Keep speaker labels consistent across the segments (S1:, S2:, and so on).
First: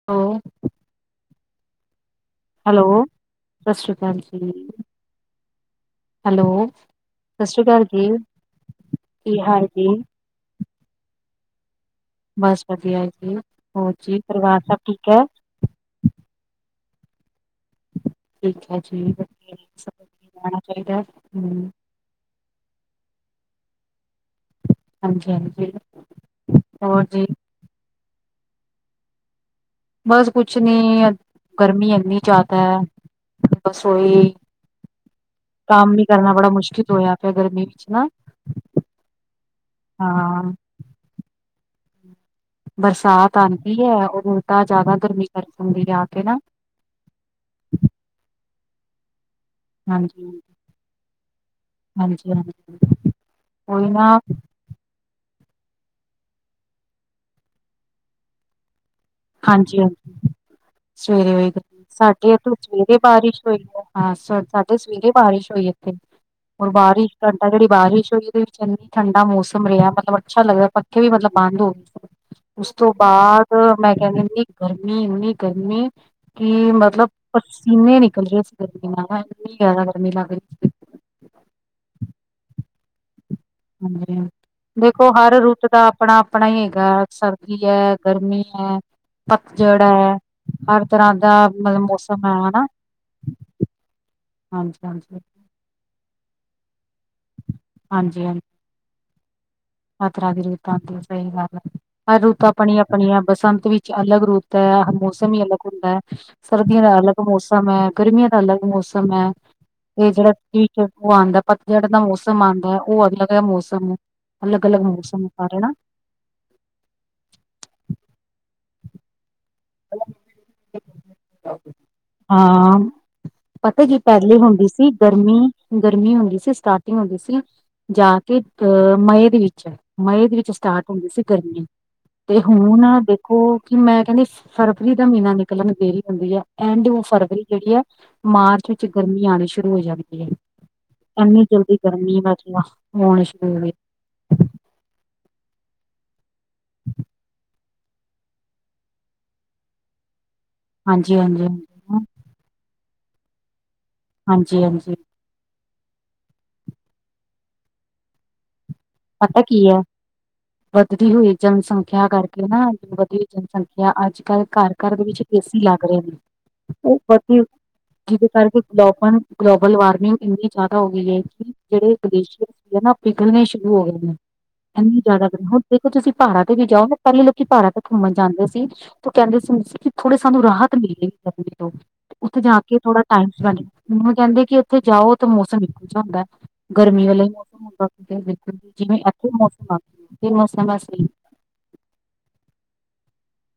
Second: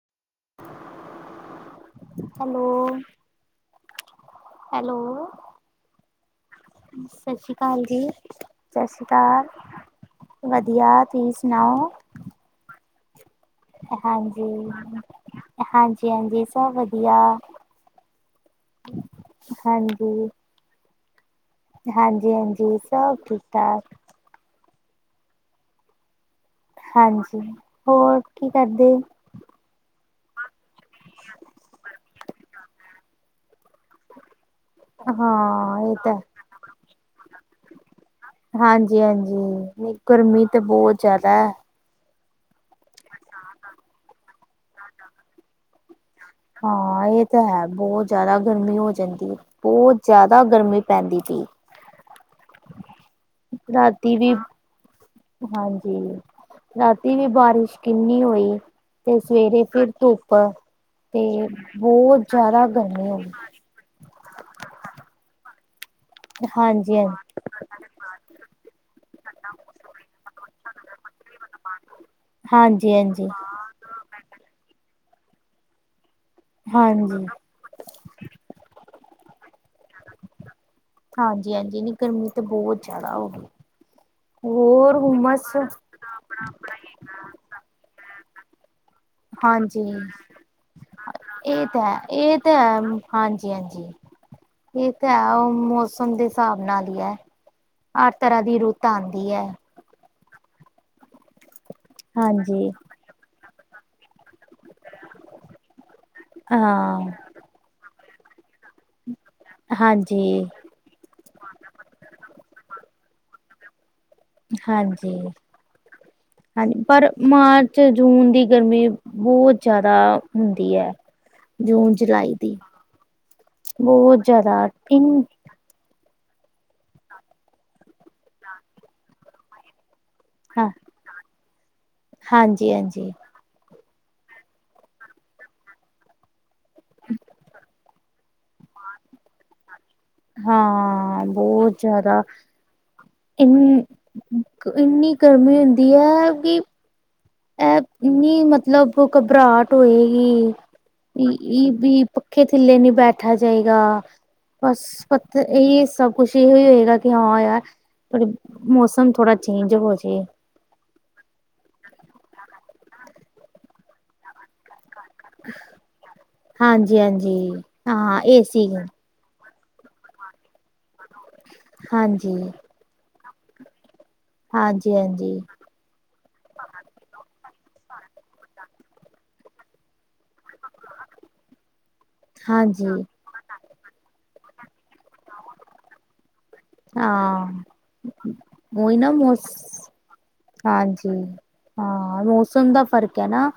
S1: [inaudible] Hello ਸਤਿ ਸ਼੍ਰੀ ਅਕਾਲ ਜੀ।
S2: ਹੈਲੋ
S1: ਹੈਲੋ ਸਤਿ ਸ਼੍ਰੀ ਅਕਾਲ ਜੀ
S2: ਸਤਿ ਸ਼੍ਰੀ
S1: ਕੀ
S2: ਅਕਾਲ,
S1: ਹਾਲ ਜੀ
S2: ਵਧੀਆ ਤੁਸੀਂ ਸੁਣਾਓ
S1: ਬਸ ਵਧੀਆ ਜੀ, ਹੋਰ ਜੀ
S2: ਹਾਂਜੀ,
S1: ਪਰਿਵਾਰ ਸਭ ਠੀਕ ਐ।
S2: ਹਾਂਜੀ- ਹਾਂਜੀ ਸਭ ਵਧੀਆ।
S1: ਠੀਕ ਹੈ ਜੀ
S2: ਹਾਂਜੀ।
S1: [inaudible] ਣਾ ਚਾਹੀਦਾ ਹੂੰ
S2: ਹਾਂਜੀ -ਹਾਂਜੀ, ਸਭ ਠੀਕ ਠਾਕ।
S1: ਹਾਂਜੀ- ਹਾਂਜੀ।
S2: ਹਾਂਜੀ, ਹੋਰ ਕੀ ਕਰਦੇ
S1: ਬਸ ਕੁਛ ਨੀ ਗਰਮੀ ਇੰਨੀ ਜ਼ਿਆਦਾ ਐ, ਰਸੋਈ [unintelligible]
S2: ਹਾਂ
S1: ਕੰਮ
S2: ਇਹ
S1: ਵੀ
S2: ਤਾਂ
S1: ਕਰਨਾ ਬੜਾ ਮੁਸ਼ਕਿਲ ਹੋਇਆ, ਫਿਰ ਗਰਮੀ ਵਿੱਚ ਨਾ।
S2: ਹਾਂਜੀ, ਹਾਂਜੀ ਗਰਮੀ
S1: ਹਾਂ
S2: ਤਾਂ ਬਹੁਤ ਜ਼ਿਆਦਾ ਐ।
S1: ਬਰਸਾਤ ਆਂਦੀ ਐ, ਔਰ ਉਲਟਾ ਜ਼ਿਆਦਾ ਗਰਮੀਂ ਕਰ ਜਾਂਦੀ ਐ, ਆ ਕੇ ਨਾ।
S2: ਹਾਂ ਇਹ ਤਾਂ ਹੈ, ਬਹੁਤ ਜ਼ਿਆਦਾ ਗਰਮੀਂ ਹੋ ਜਾਂਦੀ ਏ। ਬਹੁਤ ਜ਼ਿਆਦਾ ਗਰਮੀ ਪੈਂਦੀ ਪਈ,
S1: ਹਾਂਜੀ-ਹਾਂਜੀ-ਹਾਂਜੀ ਉਹੀ ਨਾ
S2: ਰਾਤੀ ਵੀ ਹਾਂਜੀ, ਰਾਤੀ ਵੀ ਬਾਰਿਸ਼ ਕਿੰਨੀ ਹੋਈ। ਤੇ ਸਵੇਰੇ ਫਿਰ
S1: ਹਾਂਜੀ-ਹਾਂਜੀ
S2: ਧੁੱਪ ਤੇ
S1: ਸਵੇਰੇ ਹੋਈ ਗਰਮੀ,
S2: ਬਹੁਤ
S1: ਸਾਡੇ ਇੱਥੇ
S2: ਜ਼ਿਆਦਾ
S1: ਸਵੇਰੇ
S2: ਗਰਮੀ ਹੁੰਦੀ।
S1: ਬਾਰਿਸ਼ ਹੋਈ ਹੈ। ਹਾਂ, ਸਾਡੇ ਸਵੇਰੇ ਬਾਰਿਸ਼ ਹੋਈ ਇੱਥੇ। ਹੋਰ
S2: ਹਾਂਜੀ
S1: ਬਾਰਿਸ਼ ਘੰਟਾ ਜਿਹੜੀ ਬਾਰਿਸ਼ ਹੋਈ, ਉਹਦੇ ਵਿੱਚ ਇੰਨਾ ਠੰਡਾ ਮੌਸਮ ਰਿਹਾ, ਮੱਤਲਬ ਅੱਛਾ ਲੱਗਦਾ ਫੇਰ ਮਤਲਬ ਬੰਦ ਹੋ ਗਈ, ਉਸ ਤੋਂ
S2: ਹਾਂਜੀ ਹਾਂਜੀ ਹਾਂਜੀ
S1: ਬਾਅਦ ਮੈਂ ਕਿਹਾ ਇੰਨੀ ਗਰਮੀ, ਇੰਨੀ ਗਰਮੀ ਕਿ ਮੱਤਲਬ
S2: ਹਾਂਜੀ
S1: ਪਸੀਨੇ ਨਿਕਲ ਰਹੇ ਸੀ ਗਰਮੀਂ ਨਾਲ, ਇੰਨੀ ਜ਼ਿਆਦਾ ਗਰਮੀਂ ਲੱਗ ਰਹੀ ਸੀ।
S2: ਹਾਂਜੀ -ਹਾਂਜੀ, ਨਹੀਂ ਗਰਮੀ ਤਾਂ ਬਹੁ ਜ਼ਿਆਦਾ ਹੋ ਗਈ।
S1: ਹਾਂਜੀ,
S2: ਹੋਰ
S1: ਦੇਖੋ ਹਰ
S2: ਹੁਮਸ
S1: ਰੁੱਤ ਦਾ ਆਪਣਾ- ਆਪਣਾ ਹੀ ਹੈਗਾ, ਸਰਦੀ ਐ, ਗਰਮੀ ਐ। ਪੱਤਝੜ
S2: ਹਾਂਜੀ
S1: ਐ, ਹਰ ਤਰ੍ਹਾਂ ਦਾ
S2: ਇਹ ਤਾਂ
S1: ਮਤਲਬ
S2: ਹੈ
S1: ਮੌਸਮ ਐ
S2: ਇਹ ਤਾਂ
S1: ਹਨਾ।
S2: ਹੈ ਹਾਂਜੀ ਹਾਂਜੀ
S1: ਹਾਂਜੀ
S2: ਇਹ ਤਾਂ
S1: ਹਾਂਜੀ।
S2: ਹੈ, ਉਹ ਮੌਸਮ ਦੇ ਹਿਸਾਬ ਨਾਲ ਹੀ ਐ, ਹਰ
S1: ਹਾਂਜੀ ਹਾਂਜੀ
S2: ਤਰ੍ਹਾਂ ਦੀ ਰੁੱਤ ਆਂਦੀ ਐ।
S1: ਹਰ ਤਰਾਂ ਦੀ ਰੁੱਤ ਆਂਦੀ, ਸਹੀ ਗੱਲ ਐ, ਹਰ ਰੁੱਤ
S2: ਹਾਂਜੀ
S1: ਆਪਣੀ ਆਪ ਆਪਣੀ ਆ ਬਸੰਤ ਵਿੱਚ ਅਲੱਗ ਰੁੱਤ ਐ, ਮੌਸਮ ਹੀ ਅਲੱਗ ਹੁੰਦਾ। ਸਰਦੀਆਂ ਦਾ ਅਲੱਗ
S2: ਹਾਂ
S1: ਮੌਸਮ ਐ, ਗਰਮੀਆਂ ਦਾ ਅਲੱਗ ਮੌਸਮ ਐ, ਤੇ ਜਿਹੜਾ
S2: ਹਾਂਜੀ
S1: ਫਿਰ ਉਹ ਆਂਦਾ ਪੱਤਝੜ ਦਾ ਮੌਸਮ ਆਂਦਾ, ਉਹ ਵਧੀਆ ਮੌਸਮ ਐ।
S2: ਹਾਂਜੀ -ਹਾਂਜੀ, ਪਰ ਮਾਰਚ, ਜੂਨ ਦੀ ਗਰਮੀ ਬਹੁਤ ਜ਼ਿਆਦਾ ਹੁੰਦੀ ਐ, ਜੂਨ, ਜੁਲਾਈ ਦੀ।
S1: ਹਾਂ ਪਤਾ ਕੀ
S2: ਬਹੁਤ
S1: ਪਹਿਲੇ
S2: ਜ਼ਿਆਦਾ
S1: ਹੁੰਦੀ ਸੀ
S2: ਤਿੰਨ
S1: ਗਰਮੀ ਗਰਮੀ ਹੁੰਦੀ ਸੀ, ਸਟਾਟਿੰਗ ਹੁੰਦੀ ਸੀ ਜਾ ਕੇ ਮਈ ਦੇ ਵਿੱਚ। ਮਈ ਦੇ ਵਿੱਚ
S2: ਹਾਂ
S1: ਸਟਾਰਟ ਹੁੰਦੀ ਸੀ ਗਰਮੀ, ਤੇ
S2: ਹਾਂਜੀ
S1: ਹੁਣ
S2: ਹਾਂਜੀ
S1: ਦੇਖੋ ਕਿ ਮੈਂ ਕਹਿੰਦੀ ਫਰਵਰੀ ਦਾ ਮਹੀਨਾ ਨਿਕਲਣ ਦੇਰੀ ਹੁੰਦੀ ਐ, ਐਂਡ ਉਹ ਫਰਵਰੀ ਜਿਹੜੀ ਐ ਮਾਰਚ ਵਿੱਚ ਗਰਮੀ ਆਣੀ ਸ਼ੁਰੂ ਹੋ ਜਾਣੀ।
S2: ਹਾਂ
S1: ਇੰਨੀ ਜਲਦੀ
S2: ਬਹੁਤ
S1: ਗਰਮੀ
S2: ਜ਼ਿਆਦਾ
S1: ਵਿਚ ਮੈ ਹੁਣ ਸ਼ੁਰੂ
S2: ਇਨ
S1: ਹੋ
S2: ਇੰਨੀ ਗਰਮੀ ਹੁੰਦੀ ਹੈ ਕਿ ਇੰਨੀ ਮਤਲਬ ਘਬਰਾਹਟ ਹੋਈ
S1: ਹਾਂਜੀ ਹਾਂਜੀ
S2: ਏ
S1: ਹਾਂਜੀ
S2: ਦੀ। ਪੱਖੇ ਥੱਲੇ ਨਹੀਂ ਬੈਠਾ ਜਾਏਗਾ,
S1: ਹਾਂਜੀ
S2: ਬਸ
S1: ਹਾਂਜੀ
S2: ਤੇ ਇਹੀ ਸਭ ਕੁਛ ਇਹੀ ਹੋਏਗਾ, ਕਿ ਹਾਂ ਯਾਰ ਥੋੜਾ ਮੌਸਮ ਥੋੜਾ
S1: ਪਤਾ ਕੀ
S2: ਚੇਂਜ
S1: ਐ।
S2: ਹੋ ਜੇ
S1: ਵਧਦੀ ਹੋਈ ਜਨ ਸੰਖਿਆ ਕਰਕੇ ਨਾ ਵਧੀ ਹੋਈ ਜਨ ਸੰਖਿਆ ਅੱਜ ਕੱਲ੍ਹ ਘਰ ਘਰ ਦੇ ਵਿੱਚ ਏਸੀ ਲੱਗ ਰਹੇ ਨੇ,
S2: ਹਾਂਜੀ
S1: ਉਹ ਬ
S2: ਹਾਂਜੀ ਹਾਂ
S1: ਜਿਹਦੇ ਕਰਕੇ
S2: ਏਸੀ
S1: ਪਾਂ ਗਲੋਬਲ ਵਾਰਮਿੰਗ ਇੰਨੀ ਜ਼ਿਆਦਾ ਹੋ ਗਈ ਐ, ਕਿ ਜਿਹੜੇ
S2: ਹਾਂਜੀ,
S1: ਗਲੇਸ਼ੀਅਰ ਸੀ ਨਾ ਪਿਘਲਣੇ ਸ਼ੁਰੂ ਹੋ ਗਏ ਨੇ।
S2: ਹਾਂਜੀ,
S1: ਇੰਨੀ ਜ਼ਿਆਦਾ
S2: ਹਾਂਜੀ,
S1: ਦੇਖੋ, ਹੁਣ ਦੇਖੋ ਤੁਸੀਂ ਪਹਾੜਾਂ ਤੇ ਵੀ ਜਾਓ ਨਾ ਪਹਿਲੇ ਲੋਕੀ ਪਹਾੜਾਂ ਤੇ ਘੁੰਮਣ ਜਾਂਦੇ ਸੀ। ਤੇ ਕਹਿੰਦੇ ਸੀ ਕਿ ਥੋੜੀ ਸਾਨੂੰ ਰਾਹਤ ਮਿਲਲੇਗੀ ਗਰਮੀ ਤੋਂ। ਉੱਥੇ ਜਾ ਕੇ
S2: ਹਾਂਜੀ
S1: ਥੋੜਾ ਟਾਈਮ ਸਪੈਂਡ ਕਰਨ ਨੂੰ ਉਹ ਕਹਿੰਦੇ, ਕਿ ਉੱਥੇ ਜਾਓ ਤਾਂ ਮੌਸਮ ਇੱਕੋ ਜਿਹਾ ਹੁੰਦਾ। ਗਰਮੀ ਵਾਲਾ
S2: ਹਾਂ
S1: ਮੌਸਮ ਹੁੰਦਾ ਸੀ,
S2: ਉਹੀ
S1: ਜਿਵੇਂ
S2: ਨਾ
S1: ਅੱਠ
S2: ਮੌਸ
S1: ਮੌਸਮ ਹੁੰਦੇ ਸੀ, ਉਹ ਮੌਸਮ ਅਸਲੀ ਹੁੰਦਾ
S2: ਹਾਂਜੀ
S1: ਸੀ।
S2: ਹਾਂ ਮੌਸਮ ਦਾ ਫਰਕ ਹੈ ਨਾ,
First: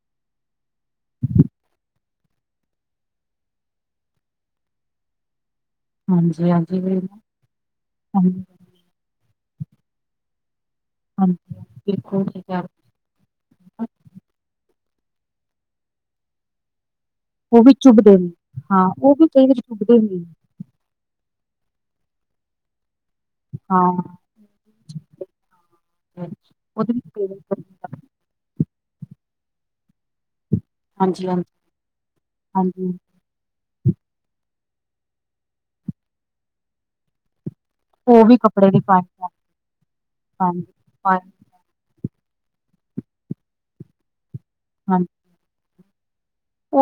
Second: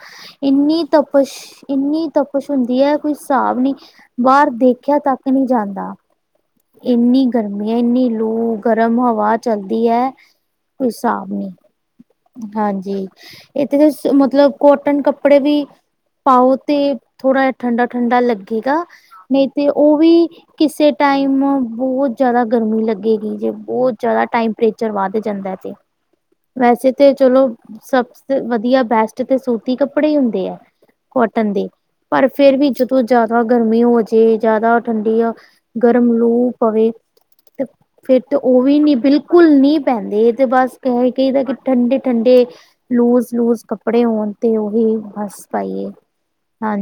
S2: ਇੰਨੀ ਤਪਸ਼ ਇੰਨੀ ਤਪ ਕੁਛ ਹੁੰਦੀ ਹੈ ਕੋਈ ਹਿਸਾਬ ਨੀ ਬਾਹਰ ਦੇਖਿਆ ਤੱਕ ਨਹੀਂ ਜਾਂਦਾ
S1: ਹਾਂਜੀ ਹਾਂਜੀ।
S2: ਇੰਨੀ ਗਰਮੀ ਇੰਨੀ
S1: ਹਾਂਜੀ
S2: ਲੂ ਗਰਮ ਹਵਾ ਚਲਦੀ ਹੈ ਕੋਈ ਹਿਸਾਬ ਨੀ,
S1: ਹਾਂਜੀ ਬਿਲਕੁਲ। ਠੀਕ ਕਹਿ ਰਹੇ
S2: ਹਾਂਜੀ ਇਥੇ
S1: ਹੋ।
S2: ਮਤਲਬ ਕੋਟਨ ਕੱਪੜੇ ਵੀ ਪਾਓ ਤੇ ਥੋੜਾ ਜਿਹਾ
S1: ਉਹ ਵੀ
S2: ਠੰਡਾ
S1: ਚੁਭਦੇ
S2: ਠੰਡਾ
S1: ਨੇ
S2: ਲੱਗੇਗਾ
S1: ਹਾਂ ਉਹ ਵੀ ਕਈ
S2: ਨਹੀਂ
S1: ਵਾਰੀ
S2: ਤੇ
S1: ਚੁਭਦੇ ਨੇ
S2: ਕਿਸੇ ਟਾਈਮ ਨੂੰ ਬਹੁਤ ਜਿਆਦਾ ਗਰਮੀ ਲੱਗੀ। ਜੇ ਬਹੁਤ
S1: ਹਾਂ
S2: ਜਿਆਦਾ ਟਾਈਮ ਪ੍ਰਿਚਰ ਵੱਧ ਜਾਂਦਾ ਸੀ ਵੈਸੇ
S1: ਉਹਦੇ ਵਿੱਚ
S2: ਤੇ
S1: ਕਈ ਵਾਰੀ
S2: ਚਲੋ
S1: ਗਰਮੀ ਲੱਗਦੀ।
S2: ਸਭ ਵਧੀਆ ਬੈਸਟ ਤੇ ਸੂਤੀ ਕੱਪੜੇ ਹੁੰਦੇ ਆ
S1: ਹਾਂਜੀ ਹਾਂਜੀ
S2: ਕੋਟਨ ਦੇ ਪਰ ਫੇਰ ਵੀ
S1: ਹਾਂਜੀ
S2: ਜਦੋਂ ਜਿਆਦਾ ਗਰਮੀ ਹੋ ਜੇ ਜਿਆਦਾ ਠੰਡੀਆਂ ਗਰਮ ਲੂ ਪਵੇ ਫੇਰ ਤੇ ਉਹ
S1: ਕੱਪੜੇ ਦੀ
S2: ਵੀ ਨੀ
S1: ਪਾਣੀ
S2: ਬਿਲਕੁਲ ਨਹੀ ਪੈਂਦੇ ਤੇ
S1: ਹਾਂਜੀ
S2: ਬਸ ਕਹੇ
S1: ਹਾਂਜੀ
S2: ਕਿ ਠੰਡੇ ਠੰਡੇ ਲੂਜ ਲੂਜ ਕੱਪੜੇ ਹੋਣ ਤੇ ਉਹੀ
S1: ਹਾਂਜੀ
S2: ਬੱਸ ਪਾਈਏ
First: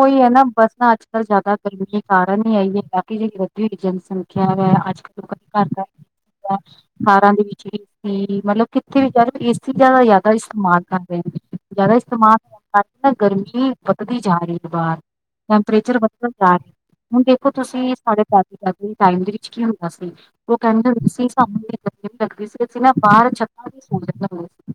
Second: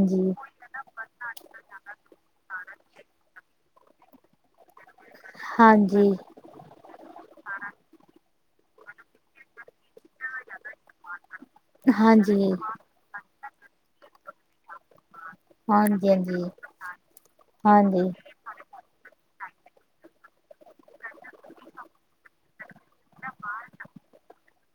S1: ਉਹੀ ਹੈ ਨਾ ਬਸ ਨਾ ਅੱਜ ਜ਼ਿਆਦਾ ਗਰਮੀ ਦੇ ਕਾਰਨ ਹੀ ਆਈ ਹੈ ਬਾਕੀ ਰੱਦੀ ਹੋਈ ਜਨਸੰਖਿਆ ਹੈ ਅੱਜ ਕੱਲ੍ਹ ਘਰ ਕਰ
S2: ਹਾਂਜੀ,
S1: ਕਾਰਾਂ ਦੀ ਵਿੱਚ ਚੀਜ਼ ਸੀ ਮਤਲਬ ਕਿੱਥੇ ਵੀ ਜਾ ਇਸ ਚੀਜ਼ਾਂ ਦਾ ਯਾਦ ਇਸਤੇਮਾਲ ਕਰ ਰਹੇ ਨੇ ਜ਼ਿਆਦਾ ਇਸਤੇਮਾਲ
S2: ਹਾਂਜੀ,
S1: ਕਰ ਨਾ ਗਰਮੀ ਵਧਦੀ ਜਾ ਰਹੀ ਹੈ ਬਾਹਰ ਟੈਂਪਰੇਚਰ
S2: ਹਾਂਜੀ,
S1: ਵਧੀਆ
S2: ਹਾਂਜੀ,
S1: ਜਾ ਰਿਹਾ ਹੁਣ ਦੇਖੋ ਤੁਸੀਂ
S2: ਹਾਂਜੀ।
S1: ਸਾਡੇ ਟਾਈਮ ਦੇ ਵਿੱਚ ਕੀ ਹੁੰਦਾ ਸੀ ਉਹ ਕਹਿੰਦੇ ਹੁੰਦੇ ਸੀ ਸਾਹਮਣੇ ਦਰਖਤ ਲੱਗੇ ਹ ਸੀ ਨਾ ਬਾਹਰ ਛੱਤਾਂ ਚ ਸੋਚਦੇ ਹੁੰਦੇ ਸੀ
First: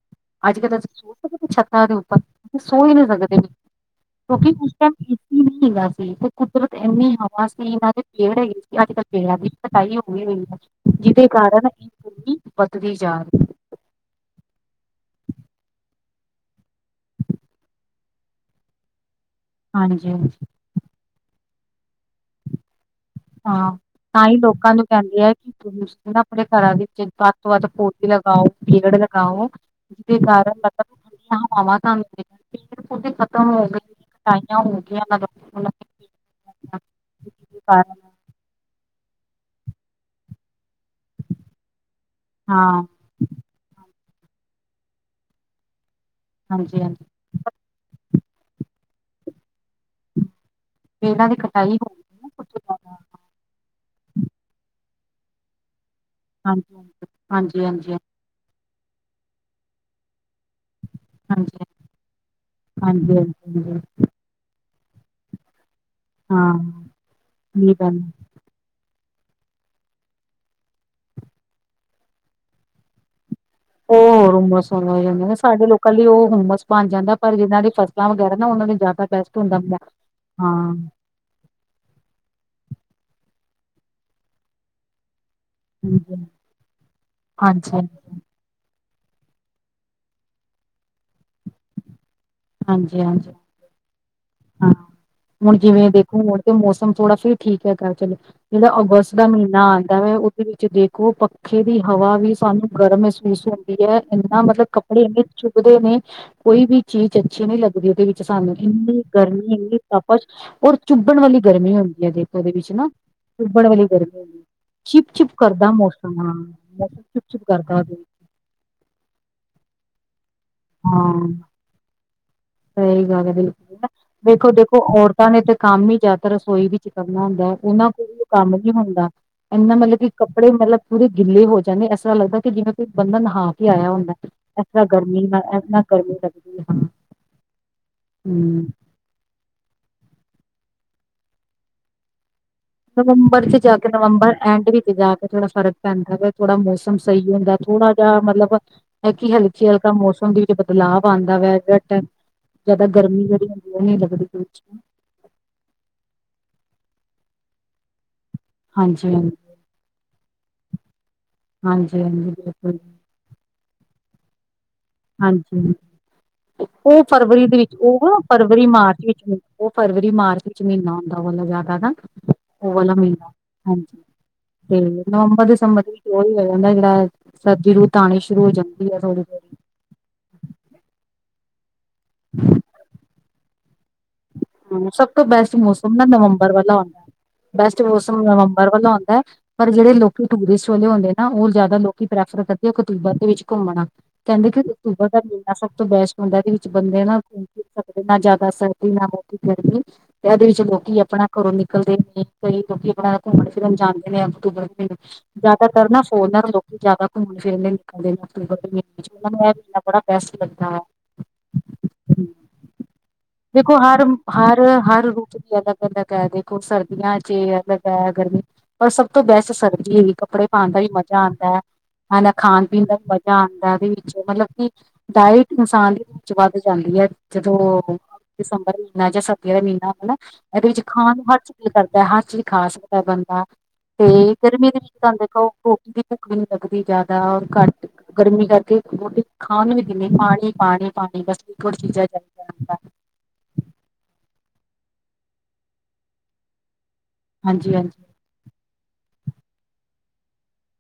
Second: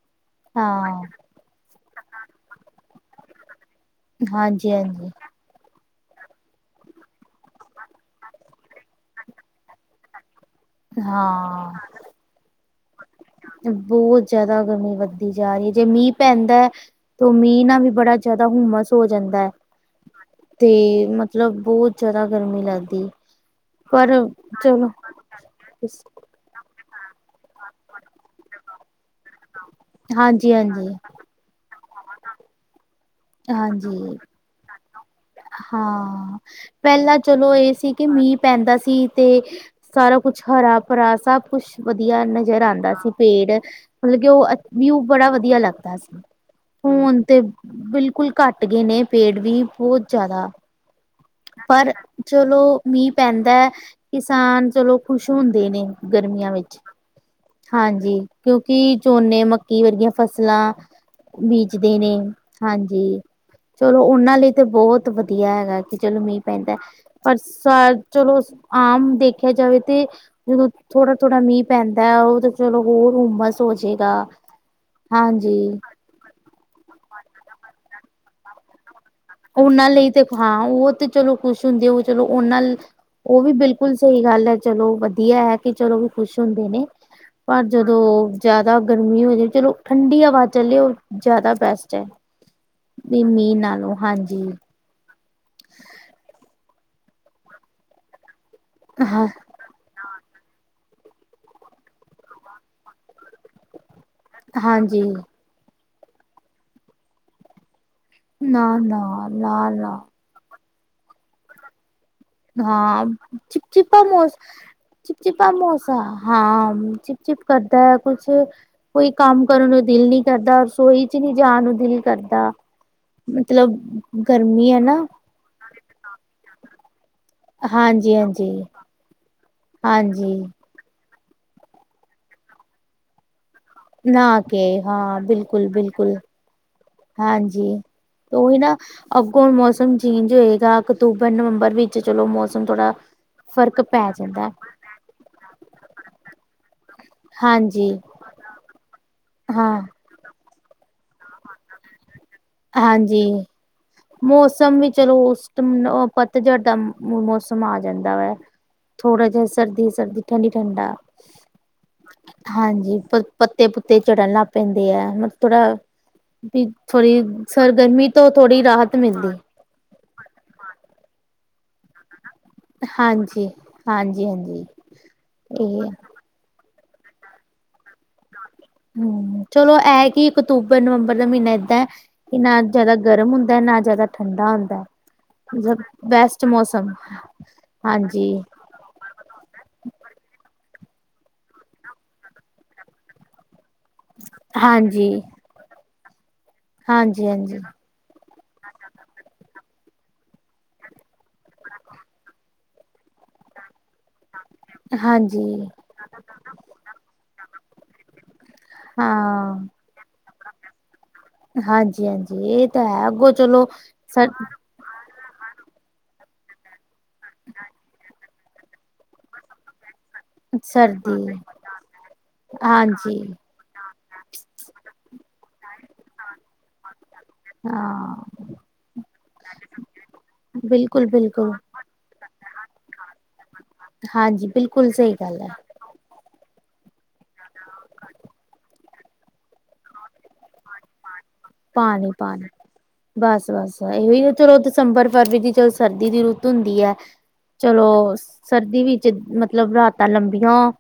S1: ਅੱਜ ਕੱਲ ਤਾਂ
S2: ਹਾਂ,
S1: ਅਸੀਂ ਸੋਚ ਸਕਦੇ ਛੱਤ ਦੇ ਉੱਪਰ ਸੋ ਹੀ ਨਹੀਂ ਸਕਦੇ ਕਿਉਂਕਿ
S2: ਹਾਂਜੀ, ਹਾਂਜੀ,
S1: ਕੀ ਨਹੀਂ ਹੈਗਾ ਸੀ ਤੇ ਕੁਦਰਤ ਇੰਨੀ ਹਵਾ ਸੀ ਇਹਨਾਂ ਦੇ ਪੇੜ ਹੈਗੀ ਸੀ ਅੱਜ ਕੱਲ ਪੇੜਾ ਵੀ ਕਟਾਈ ਹੋਈ ਹੋਈ ਹੈ ਜਿਹਦੇ ਕਾਰਨ
S2: ਹਾਂ।
S1: ਐਨੀ ਵਧਦੀ ਜਾ ਰਹੀ
S2: ਬਹੁਤ ਜਿਆਦਾ ਗਰਮੀ ਵੱਧਦੀ ਜਾ ਰਹੀ ਹੈ ਜੇ ਮੀਂਹ ਪੈਂਦਾ ਹੈ ਤ ਮੀਂਹ ਨਾ ਵੀ ਬੜਾ ਜਿਆਦਾ ਹੁਮਸ ਹੋ ਜਾਂਦਾ ਹੈ
S1: ਹਾਂਜੀ ਹਾਂਜੀ
S2: ਤੇ ਮਤਲਬ ਬਹੁਤ ਜ਼ਿਆਦਾ ਗਰਮੀ ਲੱਗਦੀ
S1: ਹਾਂ
S2: ਪਰ
S1: ਤਾਂ ਹੀ ਲੋਕਾਂ ਨੂੰ
S2: ਚਲੋ
S1: ਕਹਿੰਦੇ ਆ ਕਿ ਨਾ ਤੁਸੀਂ ਆਪਣੇ ਘਰਾਂ ਵਿੱਚ ਵੱਧ ਤੋਂ ਵੱਧ ਪੌਦੇ ਲਗਾਓ ਪੇੜ ਲਗਾਓ ਜਿਹਦੇ
S2: ਹਾਂਜੀ,
S1: ਕਾਰਨ
S2: ਹਾਂਜੀ,
S1: ਮਤਲਬ ਵਾਵਾਂ ਤੁਹ ਖਤਮ ਹੋ ਗਈ
S2: ਹਾਂਜੀ।
S1: ਕਟਾਈਆਂ ਹੋ ਗਈਆਂ ਮਤਲਬ
S2: ਹਾਂ ਪਹਿਲਾਂ ਚਲੋ ਇਹ ਸੀ
S1: ਕਾਰਨ
S2: ਕਿ ਮੀਂਹ ਪੈਂਦਾ ਸੀ ਤੇ ਸਾਰਾ ਕੁਝ ਹਰਾ ਭਰਾ ਸਭ ਕੁਝ ਵਧੀਆ ਨਜ਼ਰ
S1: ਹਾਂ
S2: ਆਉਂਦਾ ਸੀ ਫੇਰ ਮਤਲਬ ਕਿ ਉਹ ਨਿਊ ਬੜਾ ਵਧੀਆ ਲੱਗਦਾ ਸੀ।
S1: ਹਾਂਜੀ ਹਾਂਜੀ
S2: ਹੁਣ ਤੇ ਬਿਲਕੁਲ ਘੱਟ ਗਏ ਨੇ ਪੇੜ ਵੀ ਬਹੁਤ ਜਿਆਦਾ
S1: ਇਹਨਾਂ ਦੀ ਕਟਾਈ ਹੋ ਗਈ ਨਾ ਸਭ ਤੋਂ
S2: ਚਲੋ
S1: ਜ਼ਿਆਦਾ
S2: ਮੀਂਹ ਪੈਂਦਾ ਕਿਸਾਨ ਚਲੋ ਖੁਸ਼ ਹੁੰਦੇ ਨੇ
S1: ਹਾਂਜੀ
S2: ਹਾਂਜੀ ਫਸਲਾਂ
S1: ਹਾਂਜੀ
S2: ਬੀਜਦੇ ਨੇ ਹਾਂਜੀ ਚਲੋ ਉਹਨਾਂ ਲਈ ਤੇ ਵਧੀਆ ਹੈਗਾ ਕਿ ਚਲੋ ਮਈ
S1: ਹਾਂ
S2: ਪੈਂਦਾ
S1: ਠੀਕ ਗੱਲ
S2: ਪਰ ਆਮ ਦੇਖੇ ਜਾਵੇ ਤੇ ਥੋੜਾ ਥੋੜਾ ਨਹੀਂ ਪੈਂਦਾ ਉਹਦੇ ਕੋਲ ਹੋਰ ਹੋ
S1: ਓ
S2: ਜਾਏਗਾ
S1: ਹੋਰ ਹੁੰਮਸ ਹੋਣ ਲਗ ਜਾ਼ਦੀ ਨਾ, ਸਾਡੇ
S2: ਹਾਂਜੀ।
S1: ਲੋਕਾਂ ਲਈ ਉਹ ਹੁੰਮਸ ਬਣ ਜਾਂਦਾ ਪਰ ਜਿਹਨਾਂ ਦੀ ਫਸਲਾਂ ਵਗੈਰਾ ਨਾ ਉਹਨਾਂ ਦੀ ਜ਼ਿਆਦਾ ਬੈਸਟ ਹੁੰਦਾ ਹਾਂ
S2: ਉਹਨਾਂ ਲਈ ਤੇਖ ਹਾਂ ਉਹ ਤੇ ਚਲੋ ਖੁਸ਼ ਹੁੰਦੇ ਹੋ ਚਲੋ ਉਹ ਨਾਲ ਉਹ ਵੀ ਬਿਲਕੁਲ ਸਹੀ ਗੱਲ ਹੈ ਚਲੋ ਵਧੀਆ ਹੈ ਕਿ ਚਲੋ ਵੀ
S1: ਹਾਂਜੀ
S2: ਖੁਸ਼ ਹੁੰਦੇ ਨੇ ਪਰ
S1: ਹਾਂਜੀ
S2: ਜਦੋਂ ਜਿਆਦਾ ਗਰਮੀ ਹੋਜ ਚਲੋ ਠੰਡੀ ਆਵਾਜ਼ ਚਲੀ ਜਿਆਦਾ ਬੈਸਟ
S1: ਹਾਂਜੀ
S2: ਵੀ
S1: ਹਾਂਜੀ
S2: ਮੀਂਹ ਨਾਲੋਂ ਹਾਂਜੀ
S1: ਹਾਂ ਹੁਣ ਜਿਵੇਂ ਦੇਖੋ ਹੁਣ ਤੇ ਮੌਸਮ ਥੋੜਾ ਸ ਠੀਕ ਹ ਚਲੋ ਜਿਹੜਾ ਅਗਸਤ
S2: ਹਾਂ
S1: ਦਾ ਮਹੀਨਾ ਆਉਂਦਾ ਮੈਂ ਦੇ ਵਿੱਚ ਦੇਖੋ ਪੱਖੇ ਦੀ ਹਵਾ ਵੀ ਸਾਨੂੰ ਗਰਮ ਮਹਿਸੂਸ ਹੁੰਦੀ ਐ। ਇੰਨਾ ਮਤਲਬ, ਕੱਪੜੇ
S2: ਹਾਂਜੀ।
S1: ਇੰਨੇ ਛੁੱਟਦੇ ਨੇ। ਕੋਈ ਵੀ ਚੀਜ਼ ਅੱਛੀ ਨਹੀਂ ਲੱਗਦੀ ਇਹਦੇ ਵਿੱਚ ਸਾਨੂੰ।
S2: ਨਾ
S1: ਇੰਨੀ
S2: ਨਾ
S1: ਗਰਮੀ,
S2: ਨਾ
S1: ਇੰਨੀ
S2: ਨਾ
S1: ਤਪਛ ਔਰ ਚੁਬਣ ਵਾਲੀ ਗਰਮੀ ਹੁੰਦੀ ਆ ਦੇ
S2: ਹਾਂ, ਚਿਪਚਿਪਾ ਮੌਸ
S1: ਹੁੰਦੀ ਚਿਪ ਚਿਪ
S2: ਚਿਪਾਚਿਪਾ
S1: ਕਰਦਾ
S2: ਮੋਸਾ,
S1: ਮੌਸਮ
S2: ਹਾਂ।
S1: ਮੌਸਮ
S2: ਚਿਪ ਚਿਪ ਕਰਦਾ
S1: ਉਹਦੇ
S2: ਐ
S1: ਵਿੱਚ,
S2: ਕੁਛ ਫੇਰ, ਕੋਈ ਕੰਮ ਕਰਨ ਨੂੰ ਦਿਲ ਨੀ ਕਰਦਾ। ਰਸੋਈ ਚ ਨੀ ਜਾਣ ਨੂੰ ਦਿਲ ਕਰਦਾ।
S1: ਸਈ ਗੱਲ ਐ
S2: ਮਤਲਬ
S1: ਬਿਲਕੁਲ। ਵੇਖੋ
S2: ਗਰਮੀ ਹੈ
S1: ਦੇਖੋ
S2: ਨਾ
S1: ਔਰਤਾਂ ਨੇ ਤੇ ਕੰਮ ਈ ਜਾਦਾ ਰਸੋਈ ਵਿੱਚ ਕਰਨਾ ਹੁੰ ਦਾ ਐ। ਓਹਨਾ
S2: ਹਾਂਜੀ
S1: ਕੋਲੋ
S2: ਹਾਂਜੀ
S1: ਕੰਮ ਨੀ ਹੁੰਦਾ ਇੰਨਾ ਮਤਲਬ ਕਿ
S2: ਹਾਂਜੀ
S1: ਕੱਪੜੇ ਮਤਲਬ ਪੂਰੇ ਗਿੱਲੇ ਹੋ ਜਾਂਦੇ, ਏਸ ਤਰਾਂ ਲੱਗਦਾ ਕਿ ਜਿਵੇਂ ਕੋਈ ਬੰਧਨ ਹਾਂ ਕੀ ਆਇਆ ਹੁੰਦਾ।
S2: ਨਹਾ
S1: ਇਸ
S2: ਕੇ
S1: ਤਰਾਂ
S2: ਹਾਂ
S1: ਗਰਮੀ ਨਾਲ ਇਸ
S2: ਬਿਲਕੁਲ
S1: ਤਰਾਂ
S2: ਬਿਲਕੁਲ
S1: ਗਰਮੀ ਲਗਦੀ ਐ ਹਾਂ।
S2: ਹਾਂਜੀ। ਉਹੀ
S1: ਹਮ
S2: ਨਾ, ਅੱਗੋਂ ਹੁਣ ਮੌਸਮ ਚੇਂਜ ਹੋਏਗਾ ਅਕਤੂਬਰ ਨਵੰਬਰ ਵਿੱ ਚ, ਚਲੋ ਮੌਸਮ ਥੋੜਾ
S1: ਨਵੰਬਰ ਚ ਜਾ
S2: ਫ਼ਰਕ
S1: ਕੇ,
S2: ਪੈ
S1: ਨਵੰਬਰ
S2: ਜਾਂਦਾ ਹੈ।
S1: ਐਂਡ ਵਿੱਚ ਜਾ ਕੇ ਥੋੜਾ ਫਰਕ ਪੈਂਦਾ ਵੈ, ਥੋੜਾ ਮੌਸ ਮ ਸਹੀ ਹੁੰਦਾ,
S2: ਹਾਂਜੀ
S1: ਥੋੜਾ ਜਿਹਾ ਮਤਲਬ, ਐ ਕੀ ਹਲਕੀ
S2: ਹਾਂ
S1: ਹਲਕਾ ਮੌਸਮ ਦੀ ਬਦਲਾਵ ਆਂਦਾ ਵੈਆ ਐ, ਬਟ ਜਿਆਦਾ ਗਰਮੀ
S2: ਹਾਂਜੀ
S1: ਬੜੀ ਹੁੰਦੀ, ਓ ਨੀ ਲੱਗਦੀ ਓਦੇ ਵਿੱਚ।
S2: ਮੌਸਮ ਵੀ ਚਲੋ ਉਸ ਟਮ-ਅ ਪਤਝੜ ਦਾ ਮੌਸਮ ਆ ਜਾਂਦਾ ਵੈ। ਥੋੜਾ
S1: ਹਾਂਜੀ
S2: ਜਿਆ ਸਰਦੀ ਸਰਦੀ, ਠੰਡੀ ਠੰਡਾ।
S1: ਹਾਂਜੀ ਹਾਂਜੀ ਬਿਲਕੁਲ
S2: ਹਾਂਜੀ ਪਤ ਪੱਤੇ ਪੁੱਤੇ ਚੜਨ ਲੱਗ ਪੈਂਦੇ ਆ।
S1: ਹਾਂਜੀ
S2: ਮਤ-ਥੋੜਾ, ਵੀ
S1: ਉਹ
S2: ਥੋੜੀ
S1: ਫਰਵਰੀ ਦੇ
S2: ਸਰ
S1: ਵਿੱਚ ਉਹ
S2: ਗਰਮੀ
S1: ਨਾ
S2: ਤੋਂ ਥੋੜੀ
S1: ਫਰਵਰੀ
S2: ਰਾਹਤ‌
S1: ਮਾਰਚ ਵਿੱਚ
S2: ਮਿਲਦੀ।
S1: ਉਹ ਫਰਵਰੀ ਮਾਰਚ ਵਿੱਚ ਮਹੀਨਾ ਹੁੰਦਾ, ਬੋਲੋ ਜਿਆਦਾ ਨਾ ਉਹ ਵਾਲਾ ਮੀਨਾ,
S2: ਹਾਂਜੀ।
S1: ਹਾਂਜੀ।
S2: ਹਾਂਜੀ
S1: ਤੇ ਨਵੰਬਰ ਦਸੰਬਰ
S2: ਇਹ
S1: ਵੀ [unintelligible] ਸਰਦੀ ਰੁੱਤ ਆਣੀ ਸ਼ੁਰੂ ਹੋ ਜਾਂਦੀ ਐ ਬਸ ਓਦੋਂ ਤੋਂ
S2: ਹੂੰ ਚਲੋ ਐਹ ਐ ਕੀ ਅਕਤੂਬਰ ਨਵੰਬਰ ਦਾ ਮਹੀਨਾ ਏਦਾਂ ਐ, ਵੀ ਨਾ ਜਾਦਾ ਗਰਮ ਹੁੰਦੈ, ਨਾ ਜਿਆਦਾ ਠੰਡਾ ਹੁੰ
S1: ਹਮ ਸਭ ਤੋਂ ਬੈਸਟ ਮੌਸਮ ਨਾ ਨਵੰਬਰ ਵਾਲਾ
S2: ਮੌਸਮ
S1: ਹੋਂਦਾ ਐ। ਬੈਸਟ ਮੌਸਮ
S2: ਹਾਂਜੀ।
S1: ਨਵੰਬਰ ਵਾਲਾ ਹੋਂਦਾ ਐ। ਪਰ ਜਿਹੜੇ ਲੋਕੀ ਟੂਰੀਸ ਵਾਲੇ ਹੋਂਦੇ ਨਾ, ਓ ਜਾਦਾ ਲੋਕੀ ਪ੍ਰੈਫਰ ਕਰਦੇ ਐ, ਅਕਤੂਬਰ ਦੇ ਵਿੱਚ ਘੁੰਮਣਾ। ਕਹਿੰਦੇ ਕਿ ਅਕਤੂਬਰ
S2: ਹਾਂਜੀ
S1: ਦਾ ਮੀਨਾ, ਸਭ ਤੋਂ ਬੈਸਟ ਹੁੰਦਾ। ਇਹਦੇ ਵਿੱਚ ਬੰਦੇ ਨਾ
S2: ਹਾਂਜੀ ਹਾਂਜੀ
S1: [unintelligible] ਨਾ ਜਾਦਾ ਸਰਦੀ ਨਾ ਮੋ ਹੀ ਗਰਮੀ। ਐਦੇ ਵਿੱਚ ਲੋਕੀ ਆਪਣਾ ਘਰੋਂ ਨਿਕਲਦੇ ਨੇ। ਕਈ ਲੋਕੀਂ ਆਪਣਾ ਘੁੰਮਣ ਫਿਰਨ ਜਾਂ ਦੇ ਆ ਅਕਤੂਬਰ [unintelligible]
S2: ਹਾਂਜੀ
S1: ਜਿਆਦਾਤਰ ਨਾ ਫੋਰਨਾ ਦੇ ਲੋਕੀ ਜ਼ਿਆਦਾ ਘੁੰਮਣ ਫਿਰਨ ਦੇ ਨੇ
S2: ਹਾਂ।
S1: [unintelligible] ਬੜਾ ਬੈਸਟ ਲੱਗਾ
S2: ਹਾਂਜੀ ਹਾਂਜੀ। ਏ ਤਾਂ ਹੈ, ਅੱਗੋਂ ਚਲੋ ਸਰ
S1: ਹਣ ਹਰ ਰੁੱਤ ਦੀ ਅਲੱਗ ਅਲੱਗ ਐ। ਦੇਖੋ ਸਰਦੀਆਂ ਚ ਅਲੱਗ ਐ, ਗਰਮੀ ਪਰ ਸਭ ਤੋਂ ਬੈਸਟ ਸਰਦੀ ਈ ਕੱਪੜੇ ਪਾਣ ਦਾ ਈ ਮਜ਼ਾ
S2: ਸਰਦੀ
S1: ਆਂਦਾ ਐ। ਹਨਾ ਖਾਣ ਪੀਣ ਦਾ ਵੀ
S2: ਹਾਂਜੀ
S1: ਮਜ਼ਾ ਆਂਦਾ ਐ ਵੀ, ਚ ਮਤਲਬ ਕਿ ਡਾਇਟ ਇਨਸਾਨ ਦੇ ਵਿੱਚ ਵੱਧ ਜਾਂਦੀ ਐ, ਜਦੋਂ
S2: ਹਾਂ
S1: ਦਸੰਬਰ ਮੀ ਨਾ ਜਾ ਸਰਦੀ ਆਲਾ ਮੀਨਾ ਹਨਾ, ਇਹਦੇ ਵਿੱਚ
S2: ਬਿਲਕੁਲ
S1: ਖਾਣ ਨੂੰ ਹਰ
S2: ਬਿਲਕੁਲ
S1: ਚੀਜ਼ ਕਰਦਾ ਐ, ਹਰ ਚੀਜ਼ ਖਾ ਸਕਦੈ ਬੰਦਾ ਤੇ
S2: ਹਾਂਜੀ
S1: ਗਰਮੀਆਂ ਦੇ
S2: ਬਿਲਕੁਲ
S1: ਵਿੱਚ
S2: ਸਹੀ
S1: ਤਾਂ
S2: ਗੱਲ
S1: ਦੇਖੋ
S2: ਹੈ
S1: ਓ ਵੀ ਭੁੱਖ ਵੀ ਨੀ ਲੱਗਦੀ ਜਾਦਾ, ਘੱਟ, ਗਰਮੀ ਕਰਕੇ ਰੋਟੀ ਖਾਂਣ ਨੂੰ ਵੀ ਜੀ ਨੀ, ਪਾਣੀ ਪਾਣੀ ਪਾਣੀ ਬਸ। ਇੱਕੋ ਚੀਜ਼ਾਂ
S2: ਪਾਣੀ
S1: ਚਾਹੀਦਾ
S2: ਪਾਣੀ।
S1: ਹੁੰਦਾ।
S2: ਬਸ ਬਸ, ਇਹੋ ਈ ਐ। ਚਲੋ ਦਸੰਬਰ ਫਰਵਰੀ ਚ ਜਦ ਸਰਦੀ ਦੀ ਰੁੱਤ ਹੁੰਦੀ ਐ
S1: ਹਾਂਜੀ
S2: ਚਲੋ
S1: ਹਾਂਜੀ
S2: ਸਰਦੀ ਵਿੱਚ ਮਤਲਬ ਰਾਤਾਂ ਲੰਬੀਆਂ ਓ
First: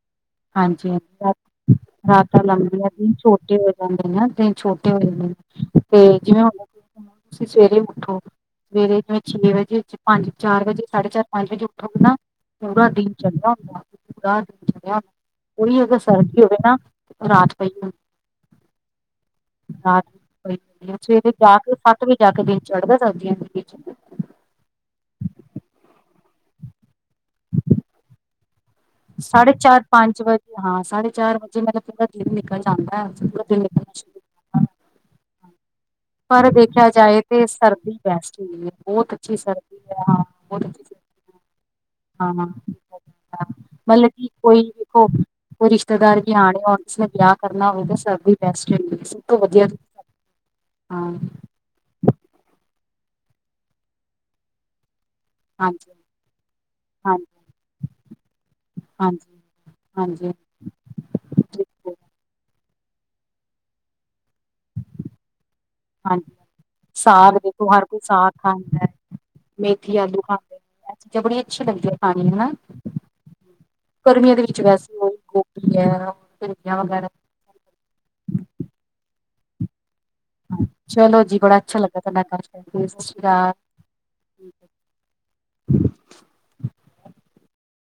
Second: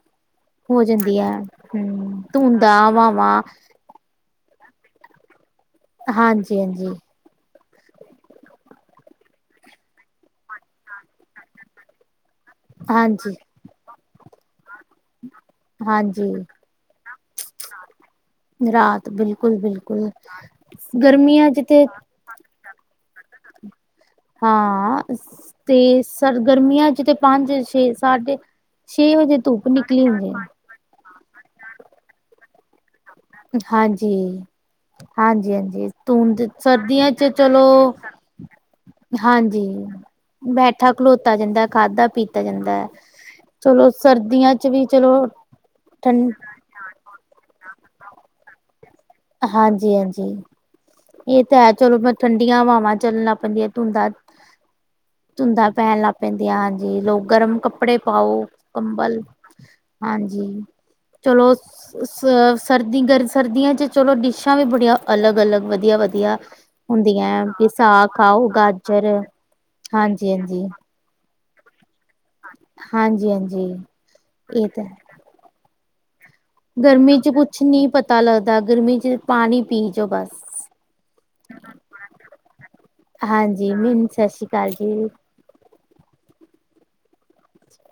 S1: ਹਾਂਜੀ ਹਾਂਜੀ ਰਾਤਾਂ
S2: ਧੂੰਦਾਂ
S1: ਲੰਬੀਆਂ, ਦਿਨ
S2: ਹਵਾਵਾਂ
S1: ਛੋਟੇ ਹੋ ਹੋਂਦੇ ਨਾ, ਦਿਨ ਛੋਟੇ ਹੋ ਜਾਂਦੇ ਨੇ। ਤੇ ਜਿਵੇਂ
S2: ਹਾਂਜੀ
S1: ਹੁਣ
S2: ਹਾਂਜੀ
S1: ਤੁਸੀਂ ਸਵੇਰੇ ਉੱਠੋ ਨੇਰੇ ਵਿੱਚ ਛੇ ਵਜੇ-ਪੰਜ-ਚਾਰ ਵਜੇ ਸਾਢੇ ਚਾਰ ਪੰਜ ਵਜੇ ਉਠੋਗੇ ਨਾ ਪੂਰਾ ਦਿਨ
S2: ਹਾਂਜੀ
S1: ਚੜਿਆ ਹੁੰਦਾ, ਪੂਰਾ ਦਿਨ ਚੜਿਆ ਹੁੰਦਾ। ਓ ਈ ਅਗਰ ਸਰਦੀ ਹੋਵੇ
S2: ਹਾਂਜੀ
S1: ਨਾ, ਰਾਤ ਪਈ ਹੁੰਦੀ।
S2: ਰਾਤ ਬਿਲਕੁਲ
S1: ਰਾਤ
S2: ਬਿਲਕੁਲ।
S1: ਪਈ ਹੁੰਦੀ ਹੈ। ਸਵੇਰੇ
S2: ਗਰਮੀਆਂ
S1: ਜਾ
S2: ਚ
S1: ਕੇ
S2: ਤੇ
S1: ਸੱਤ ਵਜੇ ਜਾ ਕੇ ਦਿਨ ਚੜਦਾ ਸਬਜ਼ੀਆਂ
S2: ਹਾਂ ਤੇ ਸਰਗਰਮੀਆਂ ਚ ਤੇ ਪੰਜ ਛੇ ਸਾਢੇ ਛੇ ਵਜੇ
S1: ਸਾਢੇ
S2: ਧੁੱਪ
S1: ਚਾਰ
S2: ਨਿਕਲੀ
S1: ਪੰਜ
S2: ਹੁੰਦੀ ਹੈ
S1: ਵਜੇ ਹਾਂ ਸਾਢੇ ਚਾਰ ਵਜੇ ਮਤਲਬ ਪੂਰਾ ਨਿਕਲ ਜਾਂਦਾ ਪੂਰਾ ਦਿਲ
S2: ਹਾਂਜੀ
S1: ਸ਼ੁਰ
S2: ਹਾਂਜੀ ਹਾਂਜੀ ਧੁੰਦ
S1: ਪਰ ਦੇਖਿਆ
S2: ਸਰਦੀਆਂ
S1: ਜਾਏ
S2: ਚ
S1: ਤੇ
S2: ਚਲੋ
S1: ਸਰਦੀ ਬੈਸਟ ਹਈ ਹੈ ਬਹੁਤ ਅੱਛੀ
S2: ਹਾਂਜੀ
S1: ਸਰਦੀ ਹੈ ਹਾਂ ਉਹ
S2: ਬੈਠਾ ਖਲੋਤਾ ਜਾਂਦਾ ਹੈ ਖਾਧਾ ਪੀਤਾ ਜਾਂਦਾ ਹੈ ਚਲੋ
S1: ਮਤਲਬ ਕੀ
S2: ਸਰਦੀਆਂ
S1: ਕੋਈ
S2: ਚ ਵੀ
S1: ਦੇਖੋ
S2: ਚਲੋ
S1: ਕੋਈ ਰਿਸ਼ਤੇਦਾਰ
S2: ਠੰ
S1: ਕੀ ਆਣੇ ਆਉਣ ਉਸਨੇ ਵਿਆਹ ਕਰਨਾ ਹੋਵੇ ਤਾਂ ਸਰਦੀ ਬੈਸਟ ਰੁੰਦੀ
S2: ਹਾਂਜੀ ਹਾਂਜੀ ਇਹ ਤਾਂ ਹੈ ਚਲੋ ਮੈਂ ਠੰਡੀਆਂ ਹਵਾਵਾਂ ਚੱਲਣਾ ਪੈਂਦੀਆਂ ਧੂੰਦਾਂ ਧੁੰਦਾਂ
S1: ਹਾਂਜੀ
S2: ਪੈਣ ਲੱਗ ਪੈਂਦੀਆਂ ਹਾਂਜੀ ਲੋ ਗਰਮ ਕੱਪੜੇ ਪਾਓ ਕੰਬਲ
S1: ਹਾਂਜੀ
S2: ਹਾਂਜੀ ਚਲੋ ਅ ਸਰਦੀ ਗਰ ਸਰਦੀਆਂ ਚ ਚਲੋ ਡਿਸ਼ਾਂ ਵੀ ਬੜੀਆਂ ਅਲੱਗ ਅਲੱਗ ਵਧੀਆ ਵਧੀਆ
S1: ਹਾਂਜੀ
S2: ਵਧੀਆ ਹੁੰਦੀਆਂ
S1: ਸਾਗ
S2: ਹੈ ਵੀ
S1: ਦੇਖੋ ਹਰ ਕੋਈ
S2: ਸਾਗ ਖਾਓ
S1: ਖਾਂਦਾ ਹੈ,
S2: ਗਾਜਰ
S1: ਮੇਥੀ ਆਲੂ
S2: ਹਾਂਜੀ
S1: ਖਾਂਦੇ
S2: ਹਾਂਜੀ
S1: ਇਹ ਚੀਜ਼ਾਂ ਬੜੀ ਅੱਛੀਆਂ ਲੱਗਦੀਆਂ ਖਾਣੀ ਹਨਾ
S2: ਹਾਂਜੀ ਹਾਂਜੀ
S1: ਗਰਮੀਆਂ ਦੇ ਵਿੱਚ
S2: ਇਹ ਤਾਂ
S1: ਵੈਸੇ ਉਹੀ ਗੋਭੀ ਹੈ ਭਿੰਡੀਆਂ
S2: ਗਰਮੀ ਚ ਕੁ
S1: ਵਗੈਰਾ
S2: ਕੁਛ ਨਹੀਂ ਪਤਾ ਲੱਗਦਾ ਗਰਮੀ 'ਚ ਪਾਣੀ ਪੀ ਜਾਓ ਬਸ
S1: ਚਲੋ ਜੀ ਬੜਾ ਅੱਛਾ ਲੱਗਾ ਤੁਡ ਸਤਿ ਸ਼੍ਰੀ ਅਕਾਲ
S2: ਮਨ ਸਤਿ ਸ਼੍ਰੀ ਅਕਾਲ [inaudible]